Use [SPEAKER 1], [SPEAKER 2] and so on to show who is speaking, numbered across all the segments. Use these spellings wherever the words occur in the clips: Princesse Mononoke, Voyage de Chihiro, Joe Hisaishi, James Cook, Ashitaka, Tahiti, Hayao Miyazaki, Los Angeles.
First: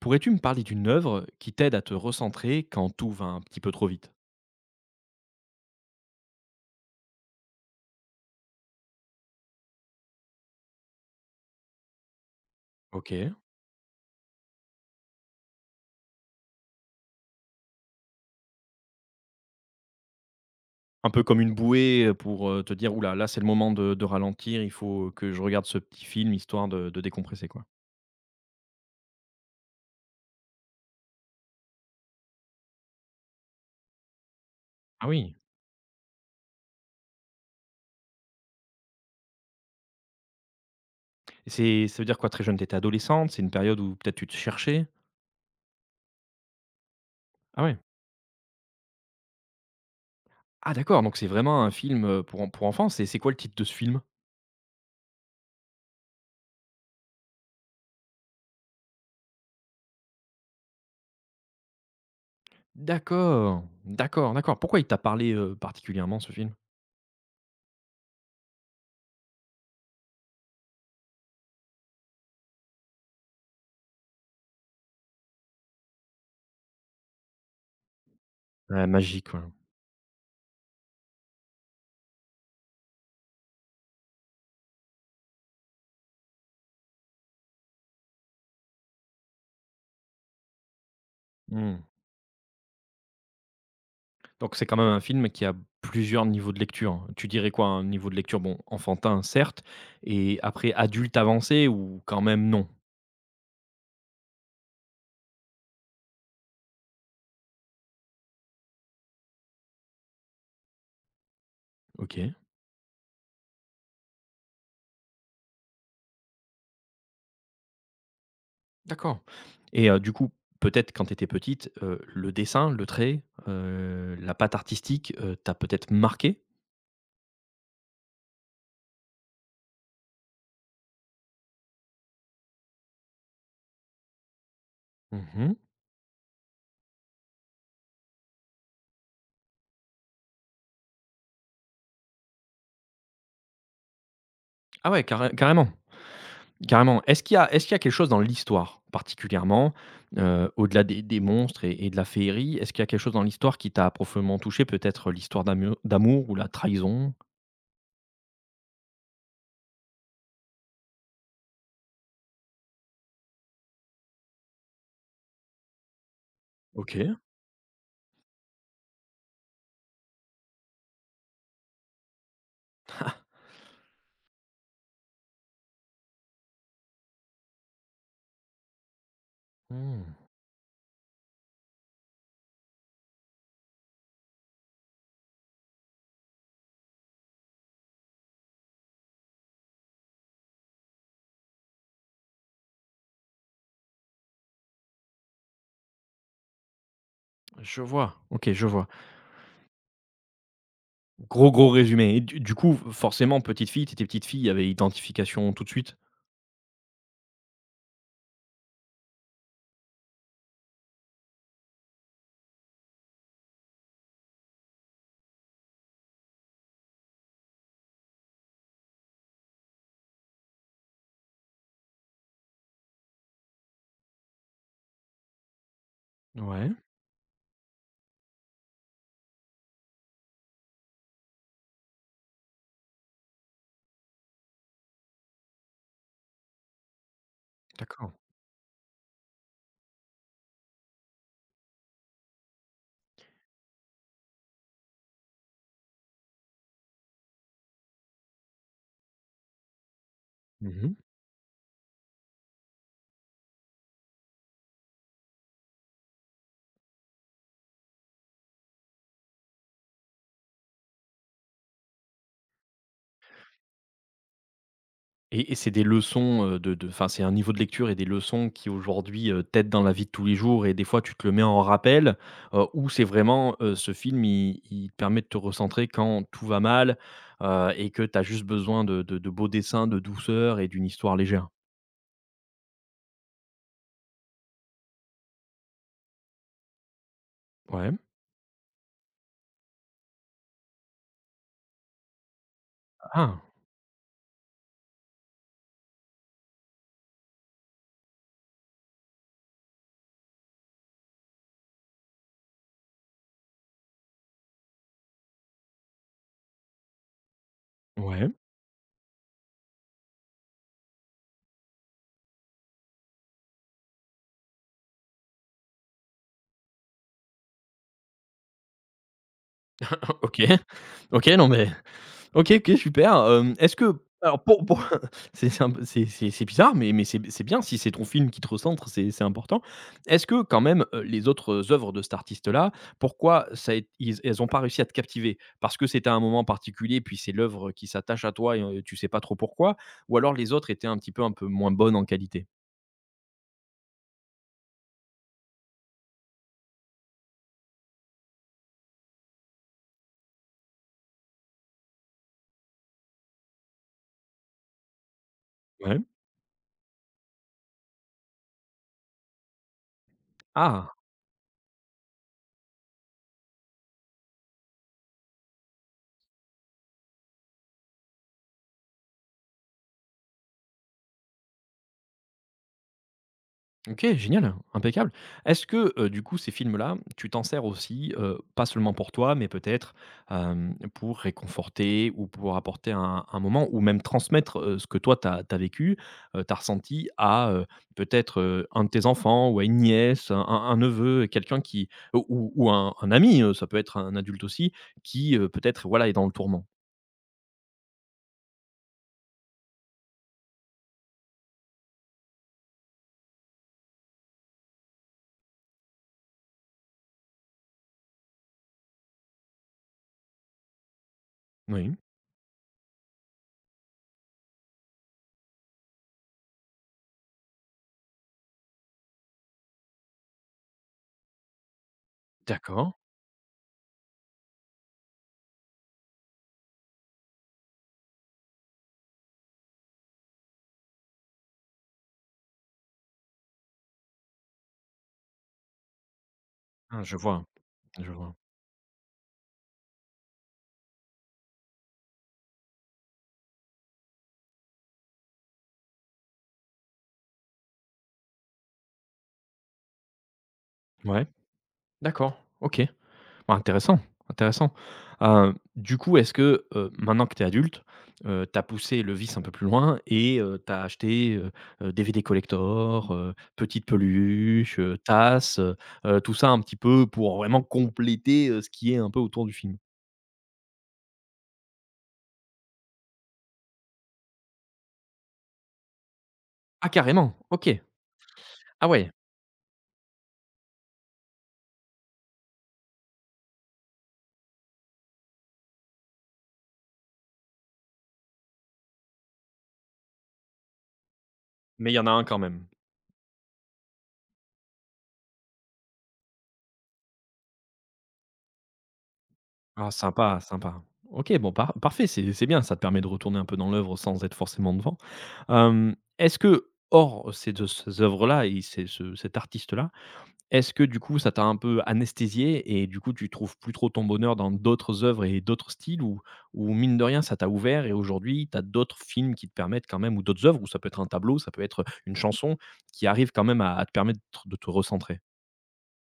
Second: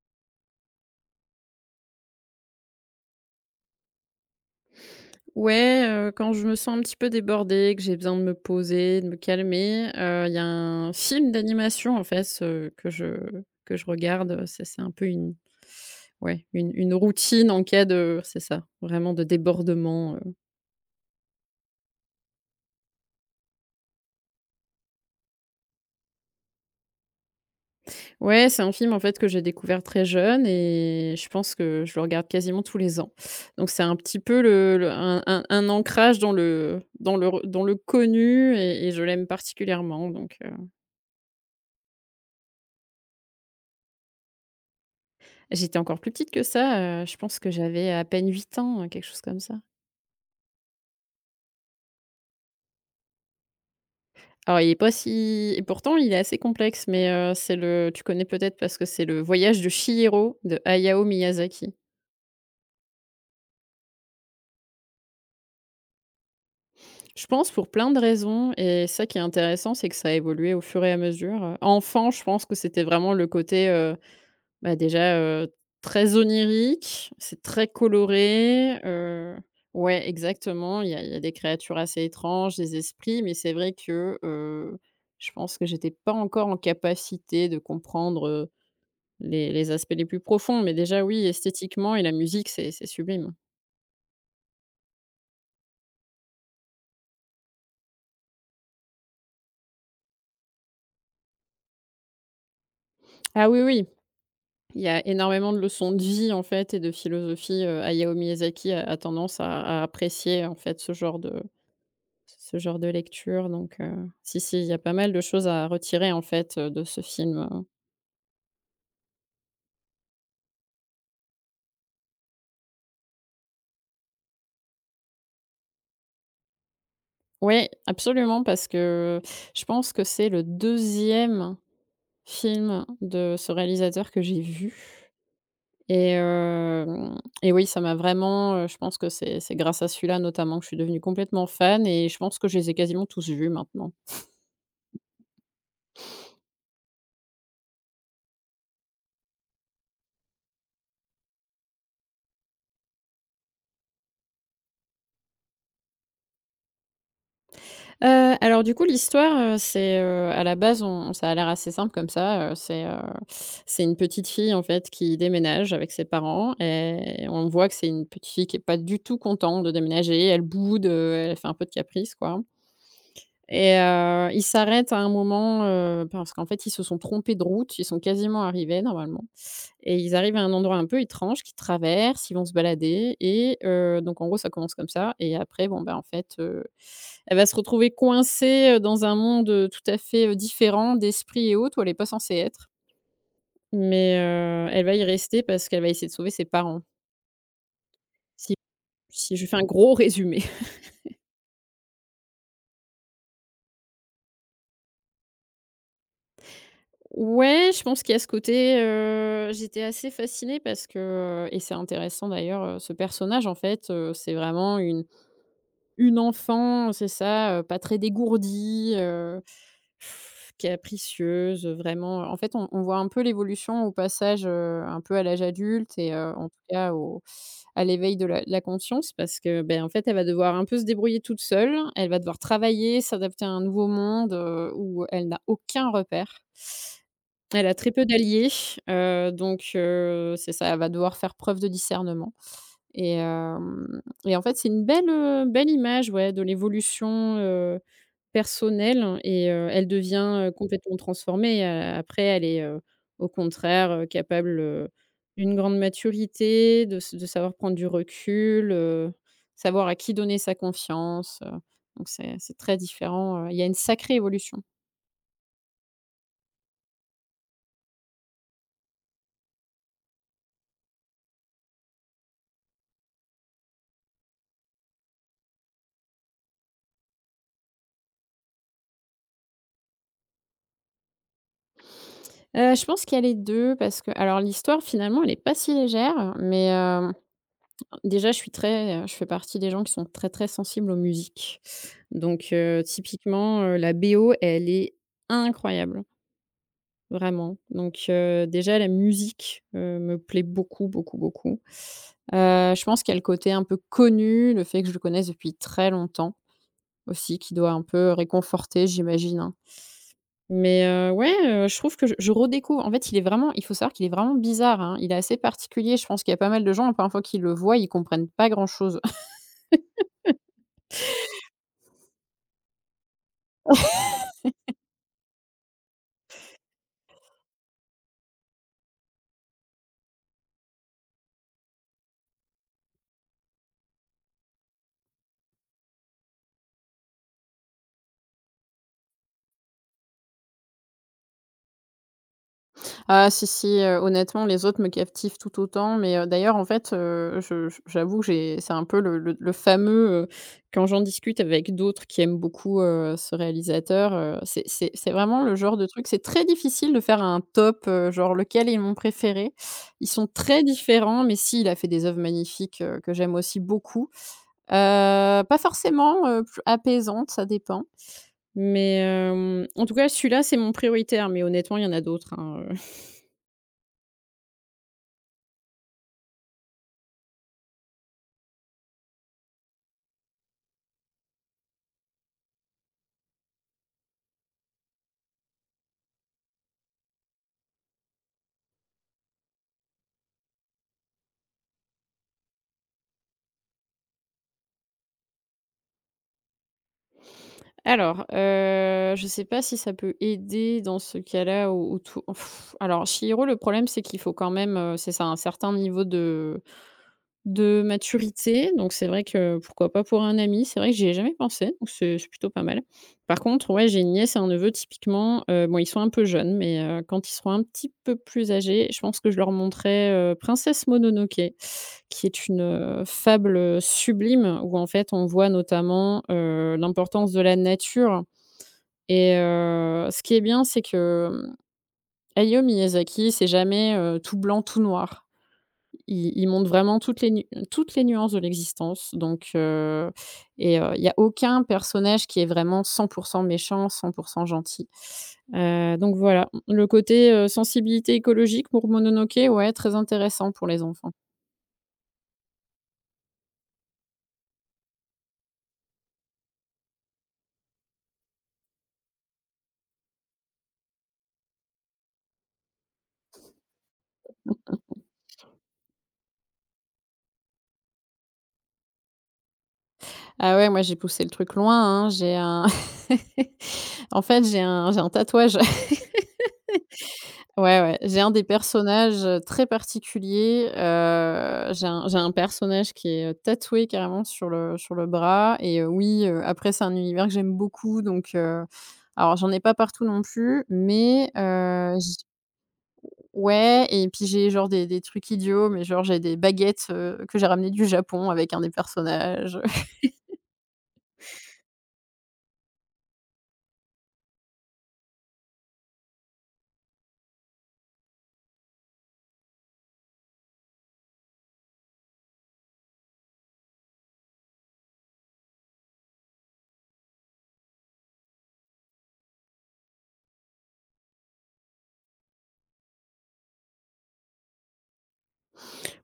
[SPEAKER 1] Pourrais-tu me parler d'une œuvre qui t'aide à te recentrer quand tout va un petit peu trop vite?
[SPEAKER 2] Ouais, quand je me sens un petit peu débordée, que j'ai besoin de me poser, de me calmer, il y a un film d'animation, en fait, ce que je
[SPEAKER 1] OK.
[SPEAKER 2] que je regarde, c'est un peu une, ouais, une routine en cas de, c'est ça, vraiment, de débordement.
[SPEAKER 1] Un peu comme une bouée, pour, te dire: «Ouh là, c'est le moment de ralentir, il faut que je regarde ce petit film histoire de décompresser», quoi.
[SPEAKER 2] Ouais, c'est un film, en fait, que j'ai découvert très jeune et je pense que je le regarde quasiment tous les ans. Donc c'est un petit peu le
[SPEAKER 1] Ah
[SPEAKER 2] un
[SPEAKER 1] oui.
[SPEAKER 2] un un ancrage dans le connu et je l'aime particulièrement donc
[SPEAKER 1] Et C'est ça veut dire quoi très jeune? T'étais adolescente? C'est une période où peut-être tu te cherchais?
[SPEAKER 2] J'étais encore plus petite que ça, je pense que
[SPEAKER 1] Ah ouais.
[SPEAKER 2] j'avais à peine 8 ans, quelque chose comme ça.
[SPEAKER 1] Ah d'accord, donc c'est vraiment un film, pour enfants. C'est quoi le titre de ce film?
[SPEAKER 2] Alors il est pas si et pourtant il est assez complexe, mais c'est le tu connais peut-être parce que c'est le Voyage de Chihiro de Hayao Miyazaki.
[SPEAKER 1] D'accord, d'accord, d'accord. Pourquoi il t'a parlé, particulièrement ce film?
[SPEAKER 2] Je pense pour plein de raisons et ça qui est intéressant, c'est que ça a évolué au fur et à mesure. Enfant, je pense que c'était vraiment le côté, bah, déjà, très onirique, c'est très coloré,
[SPEAKER 1] Ouais, magique, ouais.
[SPEAKER 2] ouais, exactement. Il y a des créatures assez étranges, des esprits, mais c'est vrai que, je pense que j'étais pas encore en capacité de comprendre, les aspects les plus profonds, mais déjà, oui,
[SPEAKER 1] Mmh.
[SPEAKER 2] esthétiquement et la musique, c'est sublime.
[SPEAKER 1] Donc c'est quand même un film qui a plusieurs niveaux de lecture, hein. Tu dirais quoi? Un niveau de lecture, bon, enfantin, certes, et après adulte avancé ou quand même non?
[SPEAKER 2] Ah oui, oui, il y a énormément de leçons de vie, en fait, et de philosophie, Hayao Miyazaki a tendance à apprécier, en fait, ce genre de
[SPEAKER 1] OK,
[SPEAKER 2] Lecture donc si, si, il y a pas mal de choses à retirer en fait, de ce film.
[SPEAKER 1] d'accord. Et du coup, peut-être quand tu étais petite, le dessin, le trait, la patte artistique, t'a peut-être marqué.
[SPEAKER 2] Oui, absolument parce que je pense que c'est le deuxième film de ce réalisateur que j'ai vu
[SPEAKER 1] Mmh.
[SPEAKER 2] et hem et oui, ça m'a vraiment, je pense que c'est grâce à celui-là notamment que je suis devenue complètement fan et je pense que je les ai quasiment tous vus maintenant.
[SPEAKER 1] Ah ouais, carrément, carrément. Est-ce qu'il y a quelque chose dans l'histoire particulièrement, au-delà des monstres et de la féerie, est-ce qu'il y a quelque chose dans l'histoire qui t'a profondément touché? Peut-être l'histoire d'amour ou la trahison?
[SPEAKER 2] Alors du coup l'histoire, c'est, à la base on ça a l'air assez simple comme ça, c'est une petite fille en fait qui déménage avec ses parents
[SPEAKER 1] OK.
[SPEAKER 2] et on voit que c'est une petite fille qui est pas du tout contente de déménager. Elle boude, elle fait un peu de caprice quoi. Et ils s'arrêtent à un moment, parce qu'en fait ils se sont trompés de route. Ils sont quasiment arrivés normalement et
[SPEAKER 1] Mmh,
[SPEAKER 2] ils arrivent à un endroit un peu étrange qu'ils traversent, ils vont se balader et donc en gros, ça commence comme ça. Et après bon, ben en fait, elle va se retrouver coincée, dans un monde, tout à fait, différent d'esprit et autres où elle est pas censée être. Mais elle va y rester parce qu'elle va essayer de sauver ses parents,
[SPEAKER 1] je vois. OK,
[SPEAKER 2] si
[SPEAKER 1] je vois.
[SPEAKER 2] si je fais un gros résumé.
[SPEAKER 1] Gros, gros résumé et du coup, forcément, petite fille, t'étais petite fille, il y avait identification tout de suite?
[SPEAKER 2] Ouais, je pense qu'il y a ce côté, j'étais assez fascinée parce que, et c'est intéressant d'ailleurs, ce personnage en fait, c'est vraiment une enfant, c'est ça, pas très dégourdie, capricieuse, vraiment, en fait, on voit un peu l'évolution au passage, un peu à l'âge adulte et en tout
[SPEAKER 1] Ouais,
[SPEAKER 2] cas au à l'éveil de la conscience parce que, ben, en fait, elle va devoir un peu se débrouiller toute seule. Elle va devoir travailler, s'adapter à un nouveau monde, où elle n'a aucun repère. Elle a très peu
[SPEAKER 1] d'accord.
[SPEAKER 2] d'alliés, c'est ça, elle va devoir faire preuve de discernement. Et en fait, c'est une belle, belle image, ouais, de l'évolution, personnelle et elle devient,
[SPEAKER 1] Mmh.
[SPEAKER 2] complètement transformée, a après elle est, au contraire, capable, d'une grande maturité, de savoir prendre du recul, savoir à qui donner sa confiance, donc c'est très différent, il y a une sacrée évolution.
[SPEAKER 1] Et c'est des leçons, de enfin, c'est un niveau de lecture et des leçons qui aujourd'hui, t'aident dans la vie de tous les jours et des fois tu te le mets en rappel, ou c'est vraiment, ce film il te permet de te recentrer quand tout va mal, et que t'as juste besoin de beaux dessins, de douceur et d'une histoire légère?
[SPEAKER 2] Je pense qu'il y a les 2 parce que alors l'histoire finalement elle n'est pas si légère, mais hem
[SPEAKER 1] Ouais.
[SPEAKER 2] déjà, je suis très, je fais partie des gens qui sont très, très sensibles aux musiques. Donc,
[SPEAKER 1] Ah!
[SPEAKER 2] typiquement, la BO, elle est incroyable, vraiment. Donc, déjà la musique, me plaît beaucoup, beaucoup, beaucoup. Je pense qu'il y a le côté un peu connu, le fait que je le connaisse depuis très longtemps aussi, qui doit un peu
[SPEAKER 1] Ouais.
[SPEAKER 2] réconforter, j'imagine, hein. Mais, ouais, je trouve que je redécouvre en fait, il est vraiment il faut savoir qu'il est vraiment bizarre, hein. Il est assez particulier. Je pense qu'il y a pas mal de gens, la première fois qu'ils le voient, ils comprennent pas grand chose.
[SPEAKER 1] OK. OK, non mais OK, OK, super, hem, est-ce que alors pour c'est un peu c'est c'est bizarre, mais c'est bien si c'est ton film qui te recentre, c'est important. Est-ce que quand même, les autres œuvres de cet artiste-là, pourquoi ça é ils elles ont pas réussi à te captiver? Parce que c'était un moment particulier, puis c'est l'œuvre qui s'attache à toi et tu sais pas trop pourquoi? Ou alors les autres étaient un petit peu un peu moins bonnes en qualité?
[SPEAKER 2] Ah si, si, honnêtement, les autres me captivent tout autant, mais d'ailleurs, en fait, je j'avoue que j'ai c'est un peu le fameux, quand j'en discute avec d'autres qui aiment beaucoup, ce réalisateur, c'est vraiment le genre de
[SPEAKER 1] Ouais.
[SPEAKER 2] truc c'est très difficile de faire un top, genre lequel est mon préféré. Ils sont très
[SPEAKER 1] Ah!
[SPEAKER 2] différents, mais si, il a fait des œuvres magnifiques, que j'aime aussi beaucoup. Pas forcément, plus apaisantes, ça dépend, mais en tout cas, celui-là, c'est mon prioritaire, mais honnêtement, il y en a d'autres, hein.
[SPEAKER 1] OK, génial, impeccable. Est-ce que, du coup, ces films-là, tu t'en sers aussi, pas seulement pour toi, mais peut-être, hem, pour réconforter ou pour apporter un moment ou même transmettre, ce que toi t'as as vécu, tu ressenti à, peut-être, un de tes enfants ou à une nièce, un neveu, quelqu'un qui ou un ami, ça peut être un adulte aussi, qui, peut-être, voilà, est dans le tourment?
[SPEAKER 2] Alors, je sais pas si ça peut aider dans ce cas-là ou tout. Pff, alors Chihiro, le problème, c'est qu'il faut quand même, c'est ça, un certain niveau de maturité, donc c'est vrai que pourquoi pas pour un ami, c'est vrai que j'y ai jamais pensé, donc
[SPEAKER 1] Oui.
[SPEAKER 2] c'est plutôt pas mal. Par contre, ouais, j'ai une nièce et un neveu typiquement, bon, ils sont un peu jeunes, mais quand ils seront un petit peu plus âgés, je pense que je leur montrerai, Princesse Mononoke, qui est une,
[SPEAKER 1] D'accord.
[SPEAKER 2] fable, sublime où en fait on voit notamment, l'importance de la nature. Et ce qui est bien, c'est que, Hayao Miyazaki, c'est jamais, tout blanc, tout noir. Il montre vraiment
[SPEAKER 1] Ah, je vois,
[SPEAKER 2] toutes les
[SPEAKER 1] je
[SPEAKER 2] nuances
[SPEAKER 1] vois.
[SPEAKER 2] de l'existence, il y a aucun personnage qui est vraiment 100% méchant, 100% gentil. Donc voilà, le côté, sensibilité écologique pour Mononoke, ouais, très intéressant pour les enfants.
[SPEAKER 1] Ouais, d'accord, OK. Ah, intéressant, intéressant. Du coup, est-ce que, maintenant que tu es adulte, tu as poussé le vice un peu plus loin et tu as acheté, DVD collector, petites peluches, tasses, tout ça un petit peu pour vraiment compléter, ce qui est un peu autour du film?
[SPEAKER 2] Ah ouais, moi j'ai poussé le truc loin, hein, j'ai un en fait, j'ai un tatouage.
[SPEAKER 1] Ah carrément? OK.
[SPEAKER 2] Ouais, ouais. J'ai un des
[SPEAKER 1] Ah ouais,
[SPEAKER 2] personnages, très particuliers, j'ai un personnage qui est, tatoué carrément sur le bras et oui, après c'est un univers que j'aime beaucoup donc alors j'en ai pas partout non plus, mais
[SPEAKER 1] mais il y en a
[SPEAKER 2] j
[SPEAKER 1] un quand même.
[SPEAKER 2] ouais et puis j'ai genre des trucs idiots, mais genre j'ai des baguettes, que j'ai ramenées du Japon avec un des personnages.
[SPEAKER 1] Ah sympa, sympa. OK, bon, parfait, c'est bien, ça te permet de retourner un peu dans l'œuvre sans être forcément devant. Hem, est-ce que, hors ces œuvres-là et ces ce cet artiste-là, est-ce que du coup, ça t'a un peu anesthésié et du coup, tu trouves plus trop ton bonheur dans d'autres œuvres et d'autres styles, ou mine de rien, ça t'a ouvert et aujourd'hui, tu as d'autres films qui te permettent quand même, ou d'autres œuvres, ou ça peut être un tableau, ça peut être une chanson qui arrive quand même à te permettre de te recentrer?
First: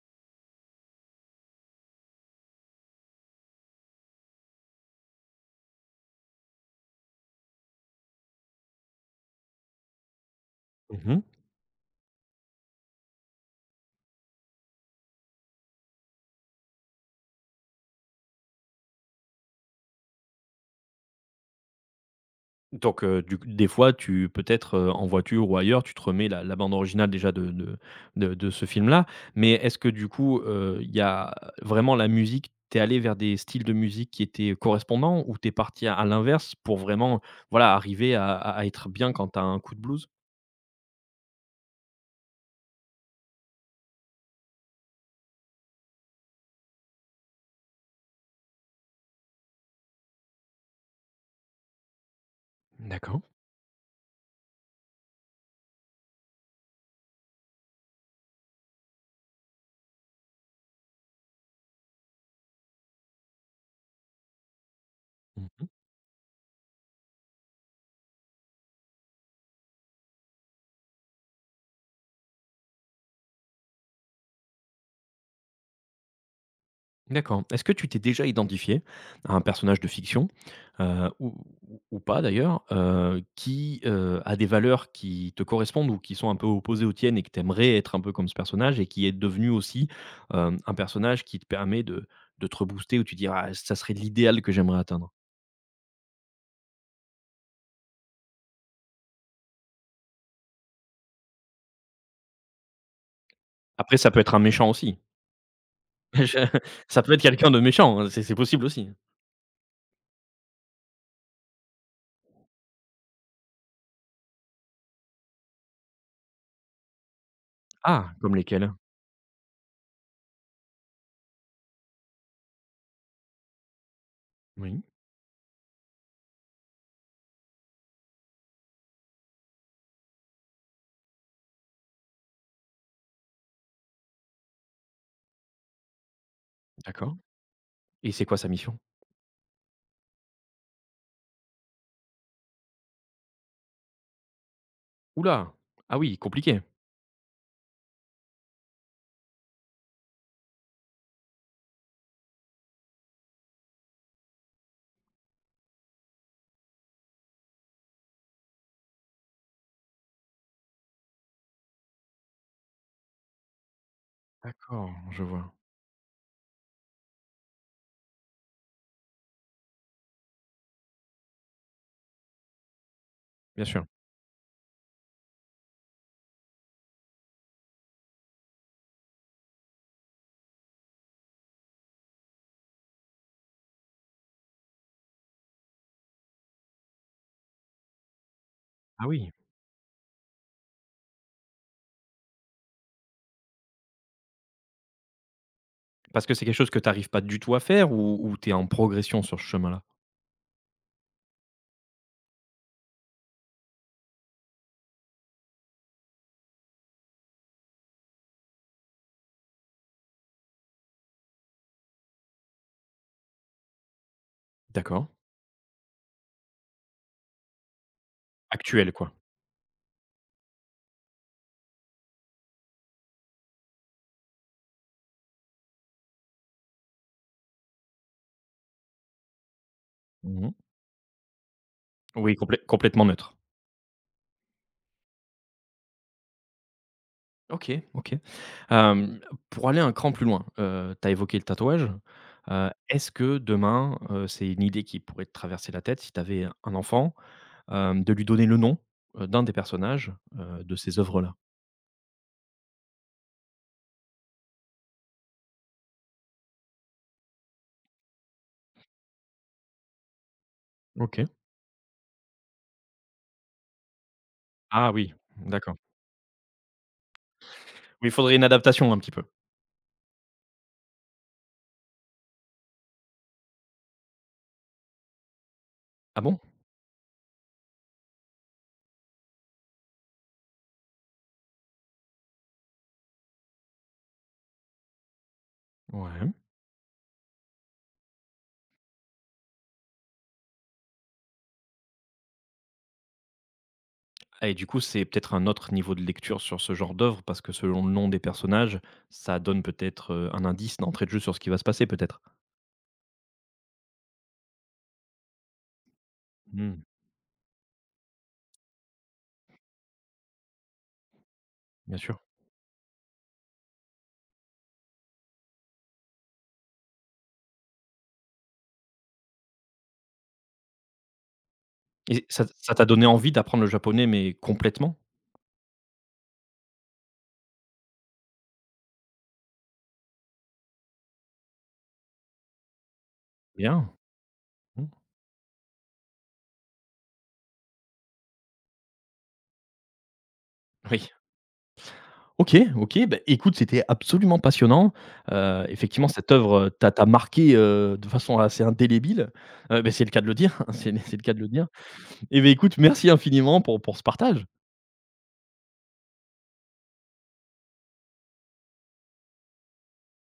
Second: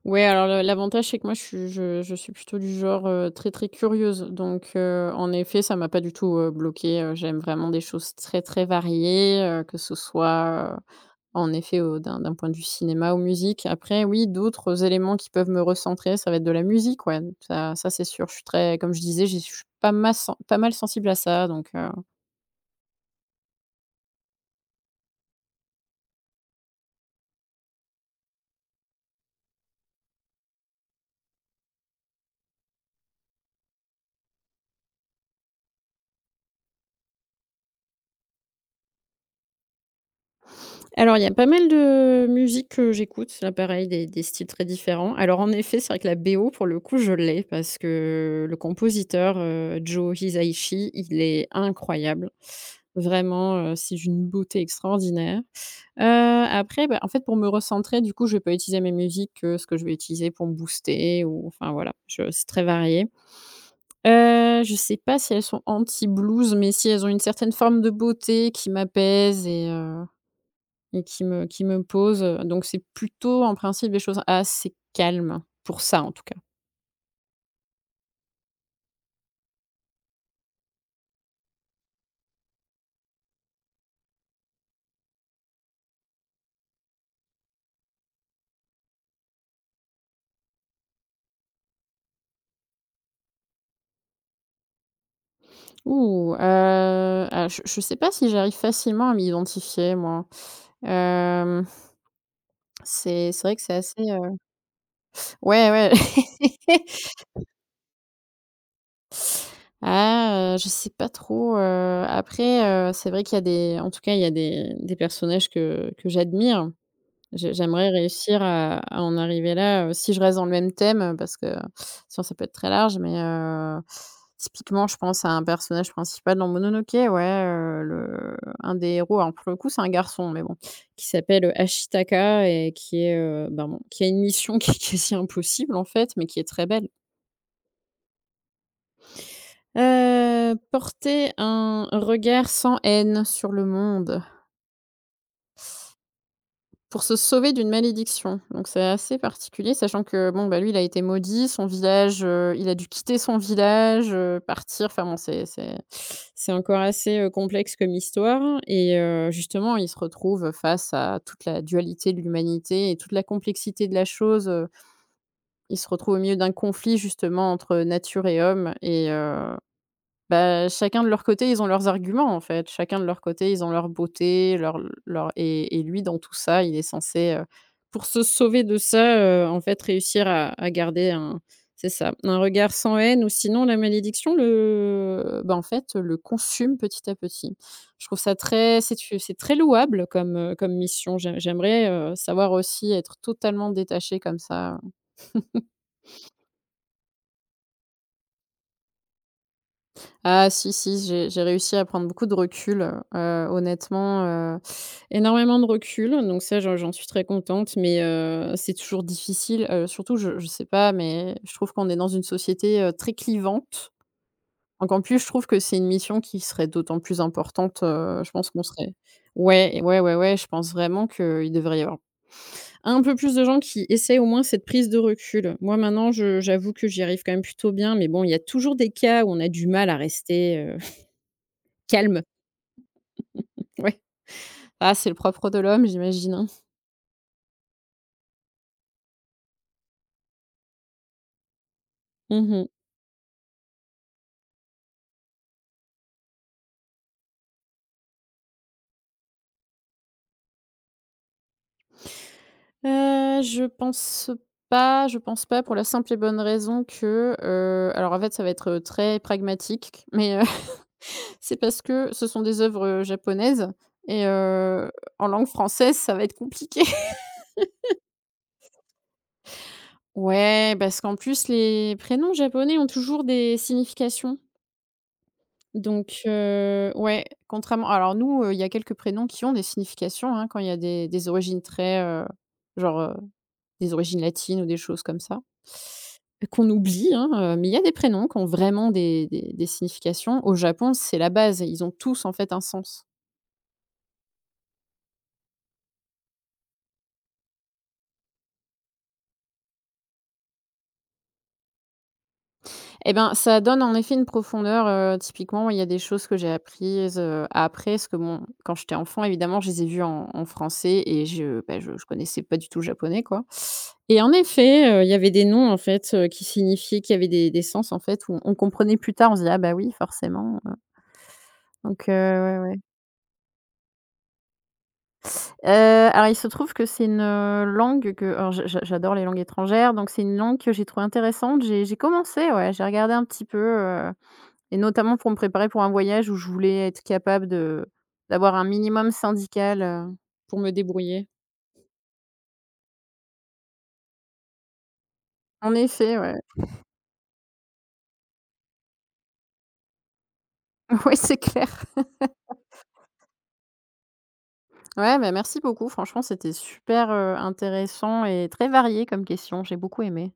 [SPEAKER 2] Ouais, alors l'avantage, c'est que moi, je suis plutôt du genre très, très curieuse. Donc, en effet, ça m'a pas du tout bloquée. J'aime vraiment des choses très, très variées, que ce soit,
[SPEAKER 1] Mmh.
[SPEAKER 2] en effet, d'un point de vue cinéma ou musique. Après, oui, d'autres éléments qui peuvent me recentrer, ça va être de la musique, ouais. Ça c'est sûr. Je suis très, comme je disais, je suis pas mal, pas mal sensible à ça. Donc,
[SPEAKER 1] Donc du coup des fois tu peut-être, en voiture ou ailleurs, tu te remets la bande originale déjà de ce film-là. Mais est-ce que du coup, il y a vraiment la musique? T'es allé vers des styles de musique qui étaient correspondants, ou t'es parti à l'inverse pour vraiment, voilà, arriver à être bien quand t'as un coup de blues?
[SPEAKER 2] alors, il y a pas mal de musique que j'écoute, là pareil, des styles très différents. Alors en effet, c'est vrai que la BO pour le coup, je l'ai parce que le compositeur, Joe Hisaishi, il est incroyable.
[SPEAKER 1] D'accord.
[SPEAKER 2] Vraiment, c'est d'une beauté extraordinaire. Après, bah, en fait, pour me recentrer, du coup, je vais pas utiliser mes musiques que ce que je vais utiliser pour me booster ou enfin voilà, je c'est très varié. Je sais pas si elles sont
[SPEAKER 1] Mmh.
[SPEAKER 2] anti blues, mais si elles ont une certaine forme de beauté qui m'apaise et qui me pose, donc c'est plutôt en principe des choses assez calmes, pour ça en tout cas.
[SPEAKER 1] D'accord. Est-ce que tu t'es déjà identifié à un personnage de fiction, heu, ou ou pas d'ailleurs, qui, a des valeurs qui te correspondent ou qui sont un peu opposées aux tiennes et que tu aimerais être un peu comme ce personnage et qui est devenu aussi, hem, un personnage qui te permet de te rebooster ou tu dis: «Ah ça serait l'idéal que j'aimerais atteindre».
[SPEAKER 2] Ah, je sais pas si j'arrive facilement à m'identifier moi. Hem, c'est vrai que c'est
[SPEAKER 1] Après
[SPEAKER 2] assez
[SPEAKER 1] ça peut être un méchant aussi.
[SPEAKER 2] ouais,
[SPEAKER 1] Je
[SPEAKER 2] ouais.
[SPEAKER 1] ça peut être quelqu'un de méchant, hein, c'est possible aussi.
[SPEAKER 2] Ah, je sais pas trop, après, c'est vrai qu'il y a des en tout cas, il y a des personnages que j'admire. J'aimerais
[SPEAKER 1] Ah, comme
[SPEAKER 2] réussir
[SPEAKER 1] lesquels?
[SPEAKER 2] à en arriver là, si je reste dans le même thème, parce que sinon ça peut être très large, mais
[SPEAKER 1] Oui,
[SPEAKER 2] typiquement, je pense à un personnage principal dans Mononoke, ouais, le un des héros, alors pour le coup, c'est un garçon, mais bon, qui s'appelle, Ashitaka et qui est, ben, bon, qui a une mission qui est quasi impossible, en fait, mais qui est très belle.
[SPEAKER 1] d'accord, et c'est quoi sa mission?
[SPEAKER 2] Porter un regard sans haine sur le monde.
[SPEAKER 1] Oula. Ah oui, compliqué.
[SPEAKER 2] Pour se sauver d'une malédiction, donc c'est assez particulier, sachant que bon, bah, lui, il a été maudit, son village, il a dû quitter son village, partir, enfin bon, c'est c'est encore assez, complexe comme histoire et justement, il se retrouve face à toute la dualité de l'humanité et toute la complexité de la chose,
[SPEAKER 1] D'accord, je vois.
[SPEAKER 2] il se retrouve au milieu d'un conflit justement entre nature et homme et bah, chacun de leur côté, ils ont leurs arguments, en fait. Chacun de leur côté, ils
[SPEAKER 1] Bien
[SPEAKER 2] ont
[SPEAKER 1] sûr.
[SPEAKER 2] leur beauté, leur leur et lui, dans tout ça, il est censé, pour se sauver de ça, en fait, réussir à garder un c'est ça, un regard sans haine ou sinon la malédiction le bah, en fait, le consume petit à petit. Je trouve ça très c'est
[SPEAKER 1] Ah oui,
[SPEAKER 2] c'est très louable comme, comme mission. J'aimerais savoir aussi être totalement détaché comme ça.
[SPEAKER 1] parce que c'est quelque chose que tu arrives pas du tout à faire, ou tu es en progression sur ce chemin-là?
[SPEAKER 2] Ah si, si, j'ai réussi à prendre beaucoup de recul, honnêtement, heu, énormément de recul, donc ça j'en suis très contente, mais c'est toujours difficile, surtout je sais pas, mais je trouve qu'on est dans une société, très clivante, donc en
[SPEAKER 1] D'accord.
[SPEAKER 2] plus je trouve que c'est une mission qui serait d'autant plus importante, je pense qu'on
[SPEAKER 1] Actuel,
[SPEAKER 2] serait
[SPEAKER 1] quoi?
[SPEAKER 2] ouais, ouais, ouais, ouais, je pense vraiment qu'il devrait y avoir un peu plus de gens qui essaient au moins cette prise de recul. Moi maintenant je j'avoue que j'y arrive quand même plutôt bien, mais bon, il y a toujours des cas où on a du mal à
[SPEAKER 1] Mmh.
[SPEAKER 2] rester, calme.
[SPEAKER 1] Oui, complètement neutre.
[SPEAKER 2] Ouais. Ah, c'est le propre de l'homme, j'imagine, hein.
[SPEAKER 1] OK, OK. Hem, pour aller un cran plus loin, tu as évoqué le tatouage.
[SPEAKER 2] Mmh mh.
[SPEAKER 1] Est-ce que demain, c'est une idée qui pourrait te traverser la tête si tu avais un enfant, hem, de lui donner le nom, d'un des personnages, de ces œuvres-là?
[SPEAKER 2] Heu, je pense je pense pas pour la simple et bonne raison que, alors en fait, ça va être, très pragmatique, mais,
[SPEAKER 1] OK.
[SPEAKER 2] c'est parce que ce sont des œuvres, japonaises et
[SPEAKER 1] Ah oui,
[SPEAKER 2] en langue
[SPEAKER 1] d'accord.
[SPEAKER 2] française, ça va être compliqué.
[SPEAKER 1] Oui, il faudrait une adaptation un petit peu.
[SPEAKER 2] Ouais, parce qu'en plus, les prénoms japonais ont toujours des significations.
[SPEAKER 1] Ah
[SPEAKER 2] Donc,
[SPEAKER 1] bon?
[SPEAKER 2] ouais, contrairement alors nous, il y a quelques prénoms qui ont des significations, hein, quand il y a des origines très, genre, des origines latines ou des choses comme ça,
[SPEAKER 1] Ouais.
[SPEAKER 2] qu'on oublie, hein, mais il y a des prénoms qui ont vraiment des significations. Au Japon, c'est la base, ils ont tous, en fait, un sens.
[SPEAKER 1] Ah et du coup, c'est peut-être un autre niveau de lecture sur ce genre d'œuvre parce que selon le nom des personnages, ça donne peut-être, un indice d'entrée de jeu sur ce qui va se passer peut-être?
[SPEAKER 2] Et ben, ça donne en effet une profondeur, typiquement, il y a des choses que j'ai
[SPEAKER 1] Mmh,
[SPEAKER 2] apprises, après, parce que bon, quand j'étais enfant, évidemment, je les ai vues en français et je bah, je
[SPEAKER 1] bien
[SPEAKER 2] je
[SPEAKER 1] sûr.
[SPEAKER 2] connaissais pas du tout le japonais, quoi. Et en effet, il y avait des noms, en fait, qui signifiaient qui avaient des sens, en fait, où on comprenait plus tard, on se disait: «Ah bah oui, forcément», hein». Donc
[SPEAKER 1] Et
[SPEAKER 2] ouais,
[SPEAKER 1] ça
[SPEAKER 2] ouais.
[SPEAKER 1] t'a donné envie d'apprendre le japonais, mais complètement?
[SPEAKER 2] Alors il se trouve que c'est une, langue que alors j'adore les langues étrangères, donc c'est une langue que j'ai trouvée intéressante. J'ai commencé, ouais, j'ai regardé un petit peu,
[SPEAKER 1] Bien,
[SPEAKER 2] et
[SPEAKER 1] mmh,
[SPEAKER 2] notamment pour me préparer pour un voyage où je voulais être capable de d'avoir un minimum syndical, pour me
[SPEAKER 1] oui.
[SPEAKER 2] débrouiller.
[SPEAKER 1] OK, OK, beh, écoute, c'était absolument passionnant.
[SPEAKER 2] En
[SPEAKER 1] Effectivement,
[SPEAKER 2] effet,
[SPEAKER 1] cette
[SPEAKER 2] ouais.
[SPEAKER 1] œuvre, t'a marqué, de façon assez indélébile. Beh, c'est le cas de le dire, c'est le
[SPEAKER 2] Ouais,
[SPEAKER 1] cas
[SPEAKER 2] c'est
[SPEAKER 1] de le dire,
[SPEAKER 2] clair.
[SPEAKER 1] et ben écoute, merci infiniment pour ce partage.
[SPEAKER 2] Ouais, bah, merci beaucoup. Franchement, c'était super, intéressant et très varié comme question. J'ai beaucoup aimé.